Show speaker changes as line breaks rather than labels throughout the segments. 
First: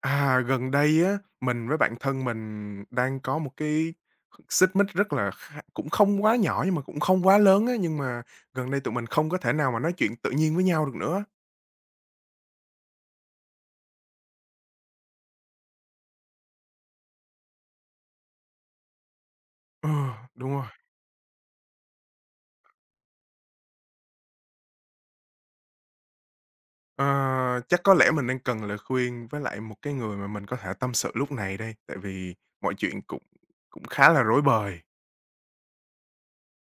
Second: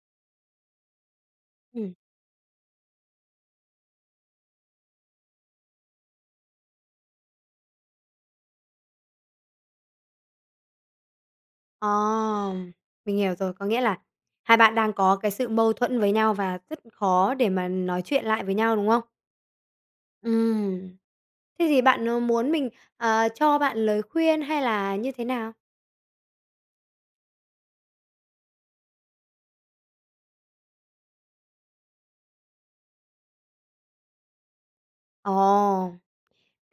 À, gần đây á, mình với
Ừm.
bạn thân mình đang có một cái xích mích rất là kha cũng không quá nhỏ nhưng mà cũng không quá lớn á, nhưng mà gần đây tụi mình không có thể nào mà nói chuyện tự nhiên với nhau được nữa.
Ờ, mình hiểu rồi. Có nghĩa là hai bạn đang có cái sự mâu thuẫn với nhau và rất khó để mà nói chuyện lại với nhau, đúng không?
Ờ, đúng rồi.
Ừm. Thế thì bạn, muốn mình, cho bạn lời khuyên hay là như thế nào?
Ờ, chắc có lẽ mình đang cần lời khuyên với lại một cái người mà mình có thể tâm sự lúc này đây, tại vì mọi chuyện cũng cũng khá là rối bời.
Ồ.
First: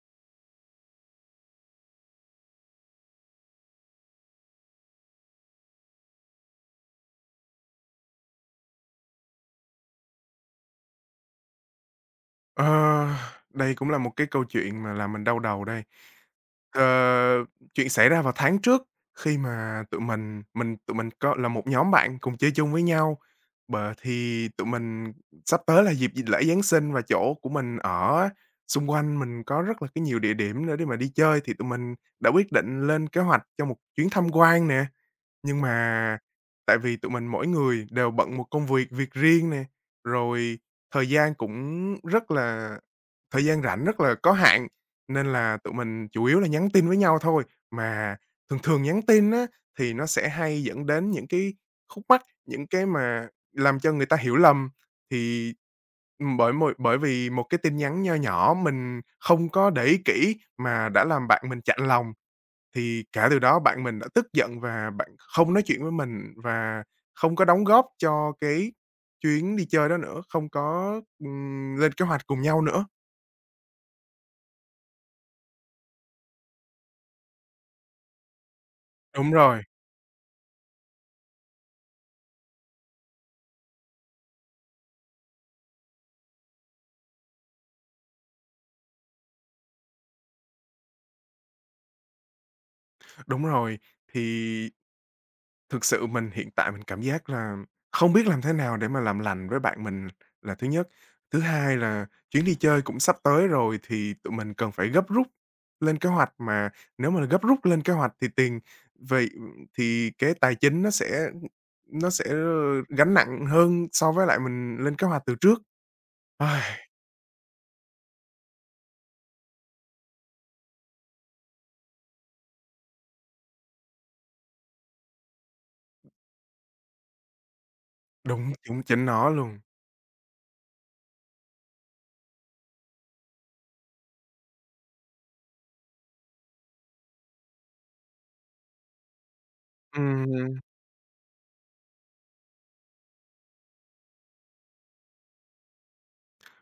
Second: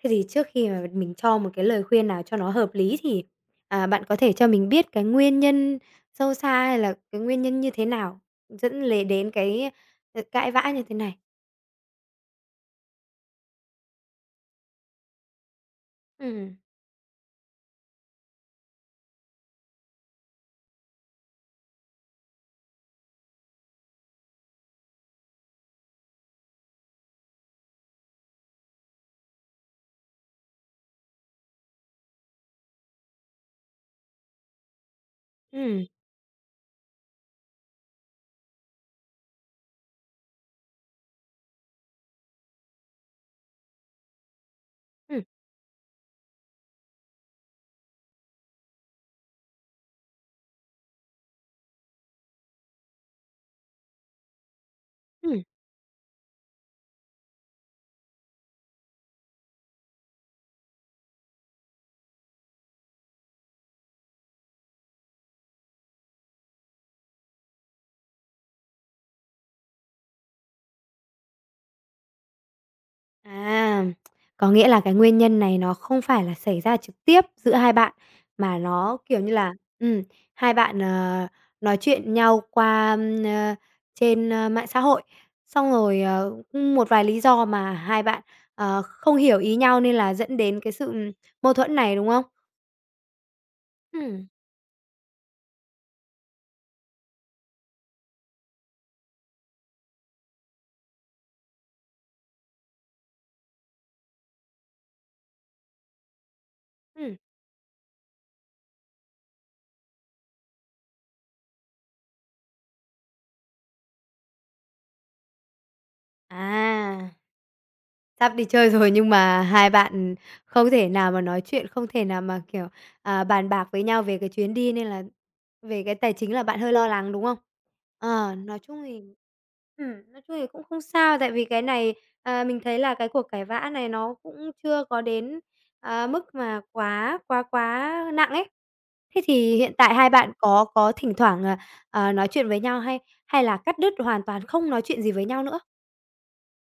Thế thì trước khi mà mình cho một cái lời khuyên nào cho nó hợp lý thì, bạn có thể cho mình biết cái nguyên nhân sâu xa hay là cái nguyên nhân như thế nào dẫn lề đến cái, cãi vã như thế này?
Ờ, đây cũng là một cái câu chuyện mà làm mình đau đầu đây.
Ừm,
Ờ, chuyện xảy ra vào tháng trước, khi mà tụi mình có là một nhóm bạn cùng chơi chung với nhau, thì tụi mình sắp tới là dịp lễ Giáng sinh, và chỗ của mình ở xung quanh mình có rất là cái nhiều địa điểm nữa để mà đi chơi, thì tụi mình đã quyết định lên kế hoạch cho một chuyến tham quan nè. Nhưng
ừm,
mà tại vì tụi mình mỗi người đều bận một công việc việc riêng nè, rồi thời gian cũng rất là thời gian rảnh rất là có hạn,
ừm,
nên là tụi mình chủ yếu là nhắn tin với nhau thôi. Mà thường thường nhắn tin á, thì nó sẽ hay dẫn đến những cái khúc mắc, những cái mà làm cho người ta hiểu lầm.
ừm.
Thì, bởi một bởi vì một cái tin nhắn nho nhỏ mình không có để ý kỹ mà đã làm bạn mình chạnh lòng, thì cả từ đó bạn mình đã tức giận và bạn không nói chuyện với mình và không có đóng góp cho cái chuyến đi chơi đó nữa, không có, lên kế hoạch cùng nhau nữa.
À, có nghĩa là cái nguyên nhân này nó không phải là xảy ra trực tiếp giữa hai bạn, mà nó, kiểu
Đúng
như là,
rồi,
ừm, hai bạn, nói chuyện nhau qua, trên, mạng xã hội, xong rồi, một vài lý do mà hai bạn, không hiểu ý nhau nên là dẫn đến cái sự mâu thuẫn này, đúng không?
đúng rồi.
Ừm,
Thì thực sự mình hiện tại mình cảm giác là không biết làm thế nào để mà làm lành với bạn mình là thứ nhất. Thứ hai là chuyến đi chơi cũng sắp tới rồi, thì tụi mình cần phải gấp rút lên kế hoạch, mà nếu
ừm,
mà gấp rút lên kế hoạch thì tiền, vậy thì cái tài chính nó sẽ, nó sẽ, gánh nặng hơn so với lại mình lên kế hoạch từ trước. Ai,
à. Sắp đi chơi rồi nhưng mà hai bạn không thể nào mà nói chuyện, không thể nào mà, kiểu, bàn bạc với nhau về cái chuyến đi nên là về cái tài chính là bạn hơi lo lắng, đúng không? Ờ,
Đúng, đúng chính nó luôn.
nói chung thì cũng không sao, tại vì cái này, mình thấy là cái cuộc cãi vã này nó cũng chưa có đến, mức mà quá quá quá nặng ấy. Thế thì hiện tại hai bạn
Ừm.
có thỉnh thoảng, nói chuyện với nhau hay hay là cắt đứt hoàn toàn không nói chuyện gì với nhau nữa?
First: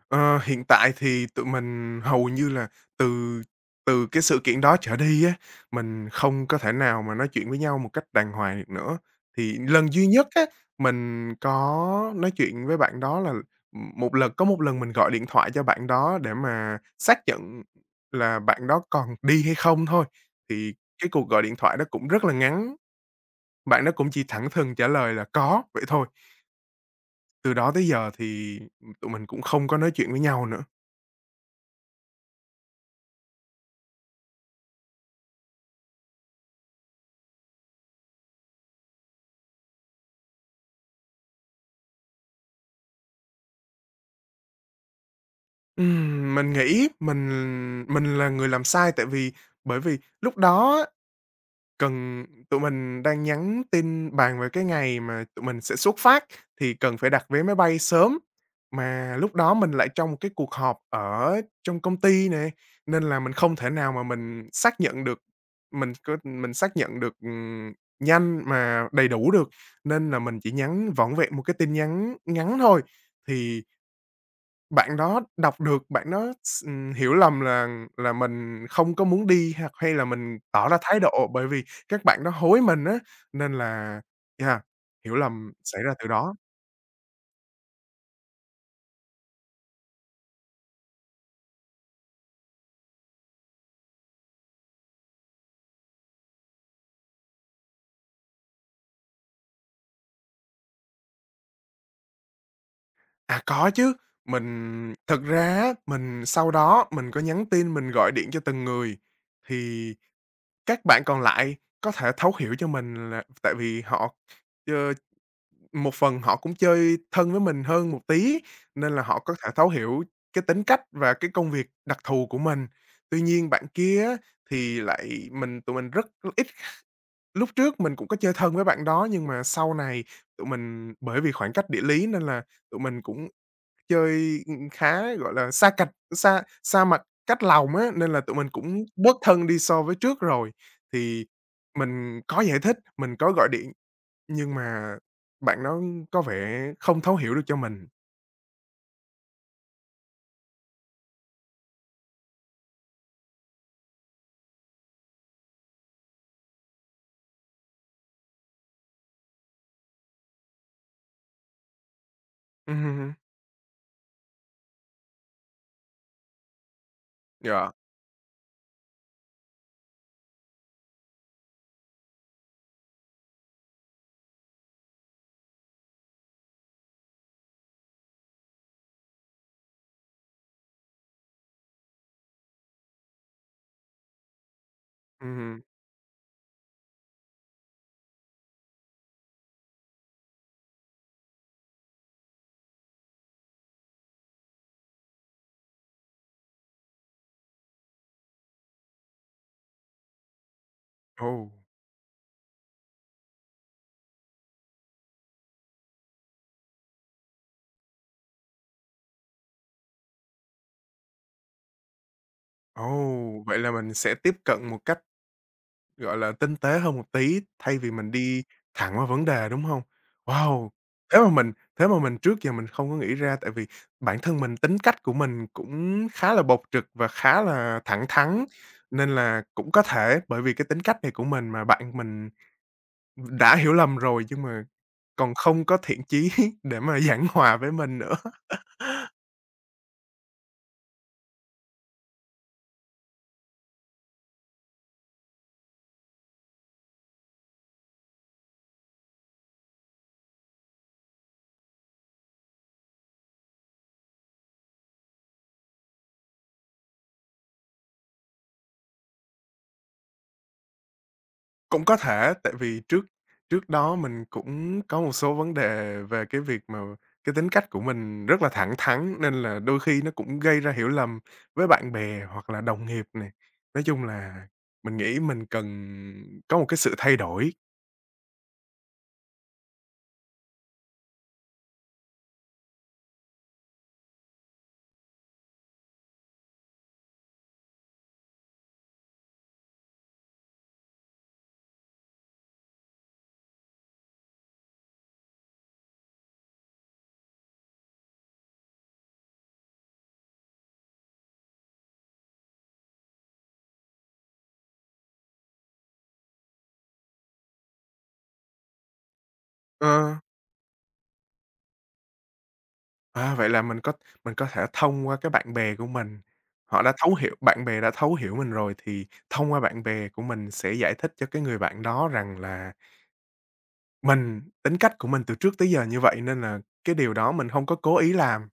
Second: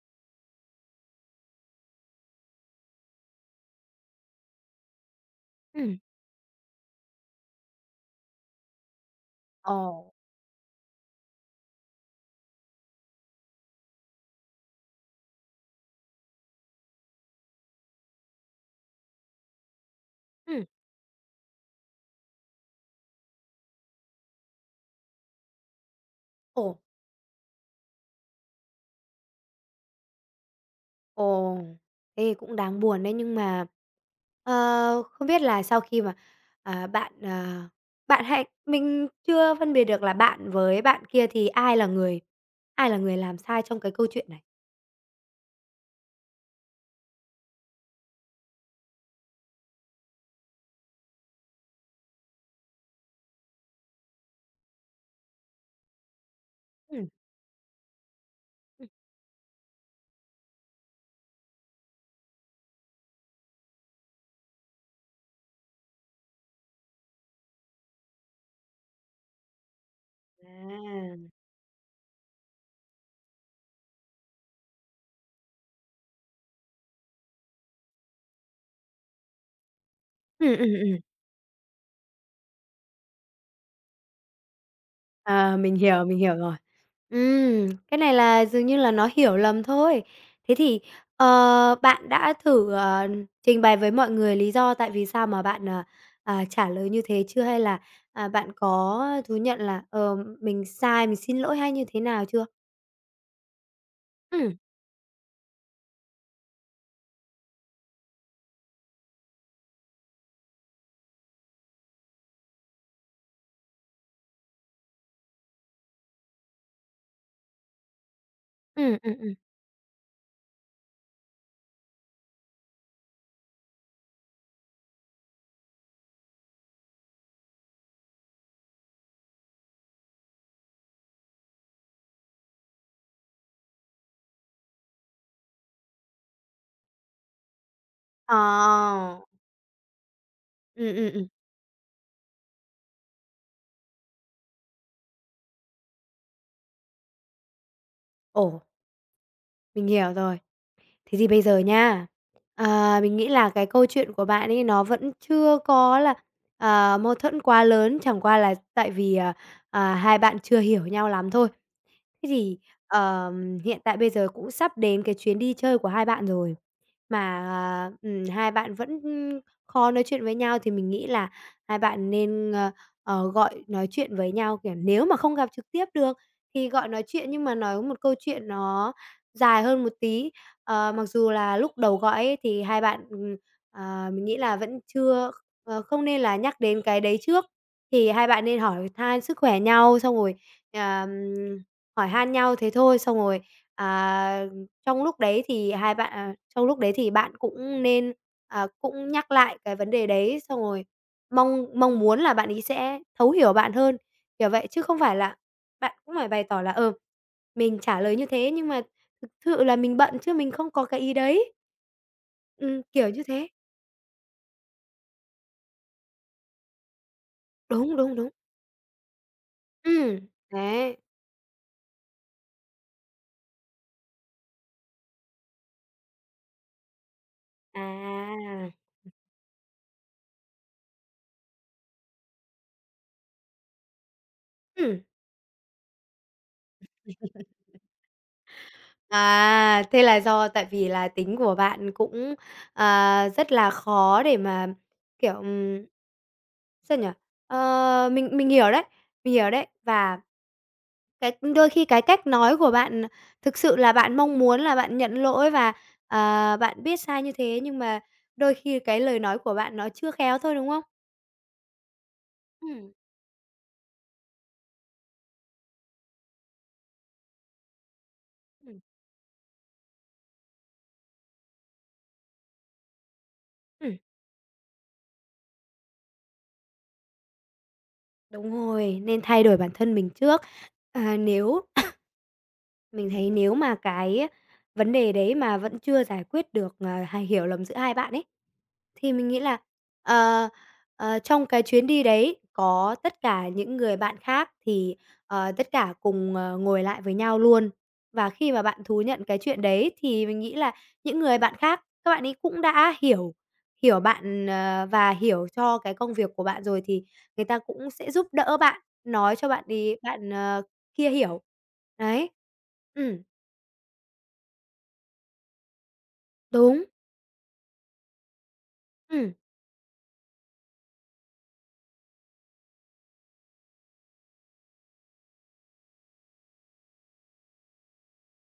Ờ, hiện tại thì tụi mình hầu như là từ từ cái sự kiện đó trở đi á,
Ừm,
mình không có thể nào mà nói chuyện với nhau một cách đàng hoàng được nữa. Thì
ồ,
lần duy nhất á, mình có nói chuyện với bạn đó là, một lần có một lần mình gọi điện thoại cho bạn đó để mà xác nhận là bạn đó còn đi hay không thôi.
ừm,
Thì cái cuộc gọi điện thoại đó cũng rất là ngắn, bạn đó cũng chỉ thẳng thừng trả lời là "Có" vậy thôi.
ồ.
Từ đó tới giờ thì tụi mình cũng không có nói chuyện với nhau nữa.
Ồ, thế cũng đáng buồn đấy. Nhưng mà, không biết là sau khi mà, bạn, bạn hãy mình chưa phân biệt được là bạn với bạn kia thì ai là người làm sai trong cái câu chuyện này?
Mình nghĩ mình là người làm sai, tại vì bởi vì lúc đó á, cần tụi mình đang nhắn tin bàn về cái ngày mà tụi mình sẽ xuất phát, thì cần
Ừm.
phải đặt vé máy bay sớm,
Ừm.
mà lúc đó mình lại trong một cái cuộc họp ở trong công ty nè, nên là mình không thể nào mà mình xác nhận được, mình xác nhận được, nhanh mà đầy đủ được, nên là mình chỉ nhắn vỏn
À.
vẹn một cái tin nhắn ngắn thôi. Thì bạn đó đọc được, bạn đó s hiểu lầm là mình không có muốn đi hoặc hay là mình tỏ ra
Ừm.
thái độ, bởi vì các bạn đó hối mình á, nên là yeah, hiểu lầm
À,
xảy ra từ
mình hiểu
đó.
rồi. Cái này là dường như là nó hiểu lầm thôi. Thế thì, bạn đã thử, trình bày với mọi người lý do tại vì sao mà bạn, trả lời như thế chưa? Hay là, bạn có thú nhận là, mình sai, mình xin lỗi hay như thế nào chưa?
À, có chứ.
Ừ
Mình thực ra á, mình sau đó mình có nhắn tin, mình gọi điện cho từng người, thì các bạn còn lại có thể thấu hiểu cho mình là tại vì họ, ơ, Một phần họ cũng chơi thân với mình hơn một tí, nên
ừ
là
ừ
họ
ừm.
có thể thấu hiểu cái tính cách và cái công việc đặc thù của mình. Tuy nhiên bạn kia á, thì lại tụi mình rất ít, lúc trước mình cũng có chơi thân với bạn đó, nhưng mà sau này tụi mình bởi vì khoảng cách địa lý nên là tụi mình cũng chơi, khá, gọi là, xa cách, xa xa mặt cách lòng á, nên là
Ờ,
tụi mình cũng bớt thân đi so với trước rồi.
ừ ừ.
Thì mình có giải thích, mình có gọi điện nhưng mà bạn đó có vẻ không thấu hiểu được cho mình.
Ồ, mình hiểu rồi. Thế thì bây giờ nha, mình nghĩ là cái câu chuyện của bạn ấy nó vẫn chưa có là, mâu thuẫn quá lớn, chẳng qua là tại vì, hai bạn chưa hiểu nhau lắm thôi. Thế thì,
Hưm,
hiện tại bây giờ cũng sắp đến cái chuyến đi chơi của hai bạn rồi. Mà,
yeah,
hai bạn vẫn, khó nói chuyện với nhau thì mình nghĩ là hai bạn nên, gọi nói chuyện với nhau, kiểu, nếu mà không gặp trực tiếp được thì gọi nói chuyện nhưng mà nói một câu chuyện nó dài hơn một tí. Mặc dù là lúc đầu gọi ấy thì hai bạn, mình nghĩ là vẫn chưa
hưm.
ờ, không nên là nhắc đến cái đấy trước, thì hai bạn nên hỏi han sức khỏe nhau, xong rồi, ờm, hỏi han nhau thế thôi, xong rồi, à trong lúc đấy thì bạn cũng nên, cũng nhắc lại cái vấn đề đấy, xong rồi
Ồ,
mong mong muốn là bạn ấy sẽ thấu hiểu bạn hơn, kiểu vậy. Chứ không phải là bạn cũng phải bày tỏ là, mình trả lời như thế nhưng mà thực sự là mình bận chứ mình không có cái ý đấy. Kiểu như
ồ,
thế.
vậy là mình sẽ tiếp cận một cách, gọi là, tinh tế hơn một tí thay vì
Đúng,
mình
đúng, đúng.
đi thẳng vào vấn đề, đúng hông?
Ừ
Wow,
đấy.
thế mà mình trước giờ mình không có nghĩ ra, tại vì bản thân mình tính cách của mình cũng khá là bộc trực và khá là
À.
thẳng thắn, nên là cũng có thể bởi vì cái tính cách này của mình mà bạn mình đã hiểu lầm rồi, nhưng mà
Ừ.
còn không có thiện chí để mà giảng hòa với mình nữa.
À, thế là do tại vì là tính của bạn cũng, rất là khó để mà, kiểu, sao nhỉ? Ờ, mình hiểu đấy, mình hiểu đấy. Và cái đôi khi cái cách nói của bạn thực sự là bạn mong muốn là bạn nhận lỗi và, bạn biết sai như thế, nhưng mà đôi khi cái lời nói của bạn nó chưa khéo thôi, đúng không?
Cũng có thể tại
Ừm,
vì
ừm.
trước trước đó mình cũng có một số vấn đề về cái việc mà cái tính cách của mình rất là thẳng thắn, nên là đôi khi nó cũng gây ra hiểu lầm với bạn bè hoặc là đồng nghiệp này. Nói chung là mình nghĩ mình cần có một cái sự thay đổi.
Đúng rồi, nên thay đổi bản thân mình trước. À, nếu mình thấy nếu mà cái vấn đề đấy mà vẫn chưa giải quyết được, hay hiểu lầm giữa hai bạn ấy, thì mình nghĩ là, ờ, trong cái chuyến đi đấy có tất cả những người bạn khác thì, tất cả cùng, ngồi lại với nhau luôn. Và khi mà bạn thú nhận cái chuyện đấy thì mình nghĩ là những người bạn khác, các bạn ấy cũng đã hiểu hiểu bạn, và hiểu cho cái công việc của bạn rồi thì người ta cũng sẽ giúp đỡ bạn, nói cho
Ờ.
bạn, kia hiểu. Đấy. Ừm,
À, vậy là mình có thể thông qua cái bạn bè của mình, họ
đúng,
đã thấu hiểu bạn bè đã thấu hiểu mình rồi, thì
ừm.
thông qua bạn bè của mình sẽ giải thích cho cái người bạn đó rằng là mình, tính cách của mình từ trước tới giờ như vậy nên là cái điều đó mình hông có cố ý làm.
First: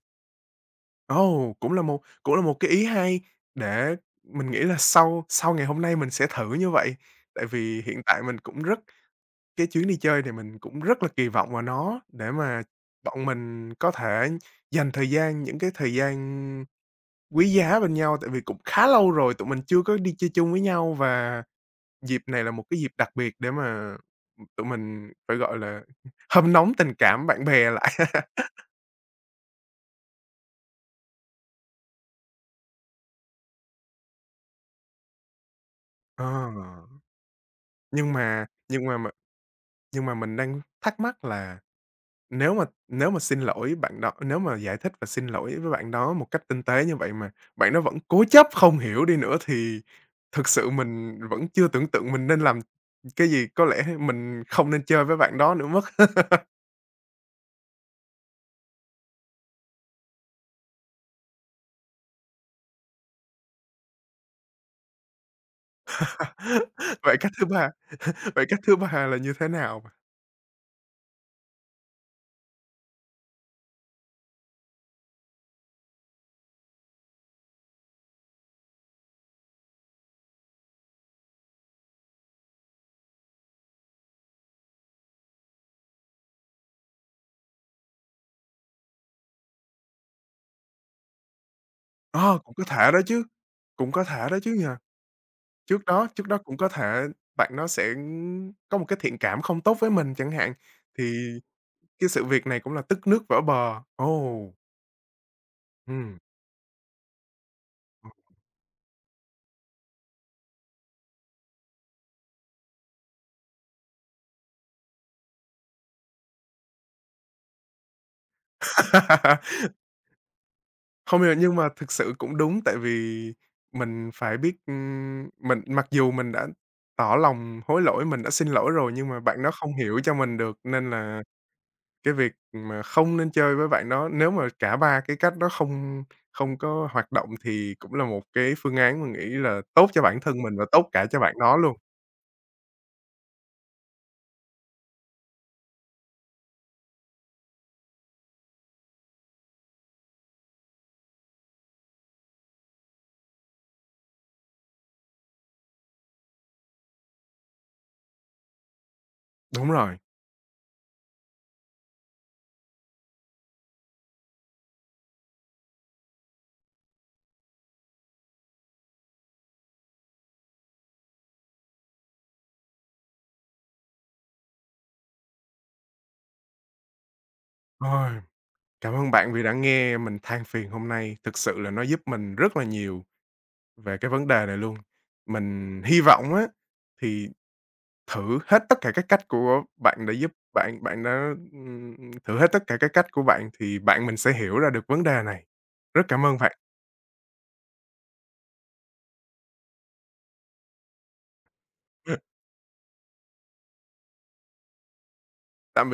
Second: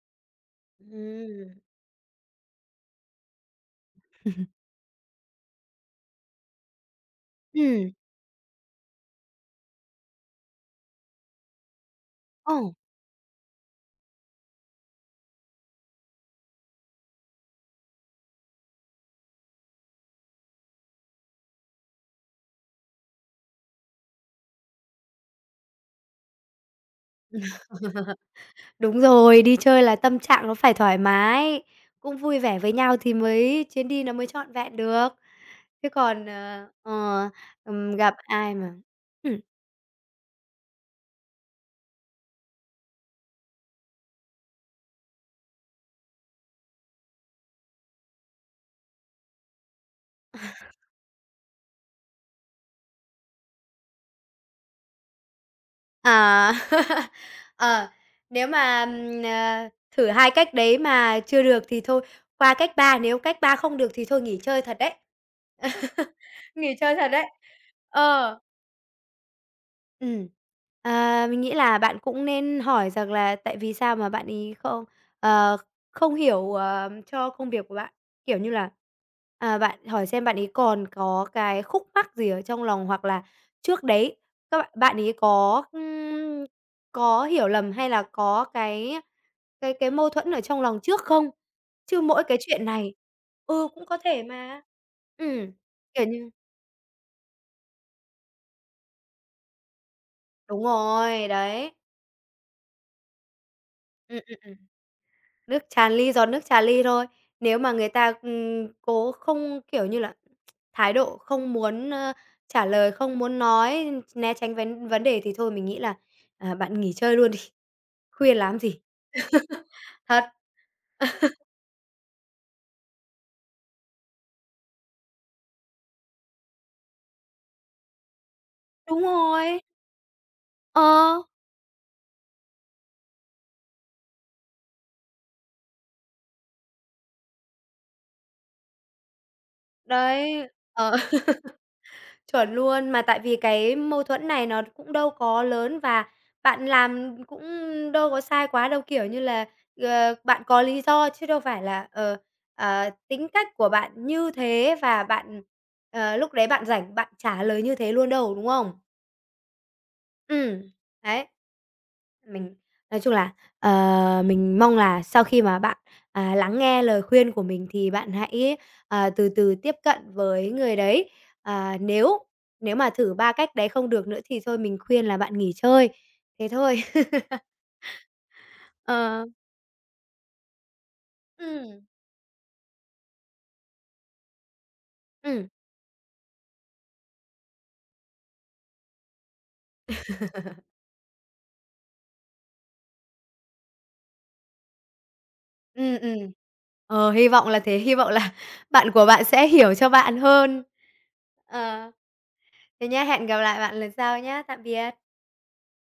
Ừm.
Ồ, cũng là một cái ý hay, để mình nghĩ là sau sau ngày hôm nay mình sẽ thử như vậy, tại vì
Ừm,
hiện tại mình cũng rất, cái chuyến đi chơi thì mình cũng rất là kỳ vọng vào nó để
ờ,
mà bọn mình có thể dành thời gian những cái thời gian quý giá bên nhau, tại vì cũng khá lâu rồi tụi mình chưa có đi chơi chung với nhau và dịp này là một cái dịp đặc biệt để mà tụi mình phải, gọi là, hâm nóng tình cảm bạn bè lại.
đúng rồi, đi chơi là tâm trạng nó phải thoải mái, cũng vui vẻ với nhau thì mới chuyến đi nó mới trọn vẹn được. Chứ còn,
Ờ,
gặp
nhưng mà
ai mà
nhưng mà mà
ừm.
nhưng mà mình đang thắc mắc là nếu mà giải thích và xin lỗi với bạn đó một cách tinh tế như vậy mà bạn đó vẫn cố chấp không hiểu đi nữa, thì thực sự mình vẫn chưa tưởng tượng mình nên làm cái gì, có lẽ mình không nên chơi với bạn đó nữa mất.
À, ờ, nếu mà, thử 2 cách đấy mà chưa được thì thôi, qua cách 3 nếu cách 3 không được thì thôi nghỉ chơi thật đấy. Nghỉ chơi thật
Vậy
đấy.
cách thứ ba,
Ờ.
vậy cách thứ ba là như thế nào bạn?
Ừm. À, mình nghĩ là bạn cũng nên hỏi rằng là tại vì sao mà bạn ấy ờ, không hiểu, cho công việc của bạn. Kiểu như là, bạn hỏi xem bạn ấy còn có cái khúc mắc gì ở trong lòng hoặc là trước đấy các bạn bạn ấy có hiểu lầm hay là có cái mâu thuẫn ở trong lòng trước không? Chứ mỗi cái
Ờ, cũng có
chuyện
thể
này
đó chứ,
ừ, cũng
cũng
có
có
thể
thể đó chứ
mà.
nhỉ?
Ừm,
Trước
kiểu
đó trước
như
đó cũng có thể bạn nó sẽ có một cái thiện cảm không tốt với mình chẳng hạn,
đúng rồi,
thì
đấy.
cái sự việc này cũng là tức nước vỡ bờ.
Ừm, ừm,
Ồ,
ừm. Nước tràn ly,
ừm.
giọt nước tràn ly thôi. Nếu mà người ta, cố không, kiểu như là, thái độ không muốn, trả lời, không muốn nói, né tránh vấn vấn đề thì thôi mình nghĩ là, bạn nghỉ chơi luôn đi, khuya làm gì. Thật,
Không hiểu nhưng mà thực sự cũng đúng, tại vì mình phải biết, mình mặc dù mình đã tỏ lòng hối lỗi, mình đã xin lỗi rồi
đúng
nhưng mà bạn nó
rồi,
không hiểu cho mình được,
ờ,
nên là cái việc mà không nên chơi với bạn đó, nếu mà cả 3 cái cách đó không không có hoạt động, thì cũng là một cái phương án mình nghĩ là tốt cho bản thân
đấy,
mình và tốt
ờ.
cả cho bạn đó luôn.
Chuẩn luôn, mà tại vì cái mâu thuẫn này nó cũng đâu có lớn và bạn làm cũng đâu có sai quá đâu, kiểu như là, bạn có lý do chứ đâu phải là, tính cách của bạn như thế và bạn, lúc đấy bạn rảnh bạn trả lời như thế luôn đâu, đúng không?
Đúng rồi.
Ừm, đấy. Mình nói chung là, mình mong là sau khi mà bạn, lắng nghe lời khuyên của mình thì bạn hãy, từ từ tiếp cận với người đấy. À, nếu nếu mà thử 3 cách đấy không được nữa thì thôi mình khuyên là bạn nghỉ chơi, thế thôi.
Ôi, cảm ơn
Ờ,
bạn vì đã nghe mình than phiền hôm nay, thực sự là
ừm,
nó giúp mình rất là nhiều về cái vấn đề này luôn.
ừm,
Mình hy vọng á, thì thử hết tất cả các cách của bạn đã giúp bạn bạn đã, thử hết tất cả các cách của bạn thì bạn mình sẽ hiểu ra được vấn đề này. Rất cảm
ừm.
ơn bạn.
Ờ, hy vọng là thế, hy vọng là bạn của bạn sẽ hiểu cho bạn hơn. Ờ, thế nhá, hẹn gặp lại bạn lần sau nhá. Tạm biệt.
Tạm biệt.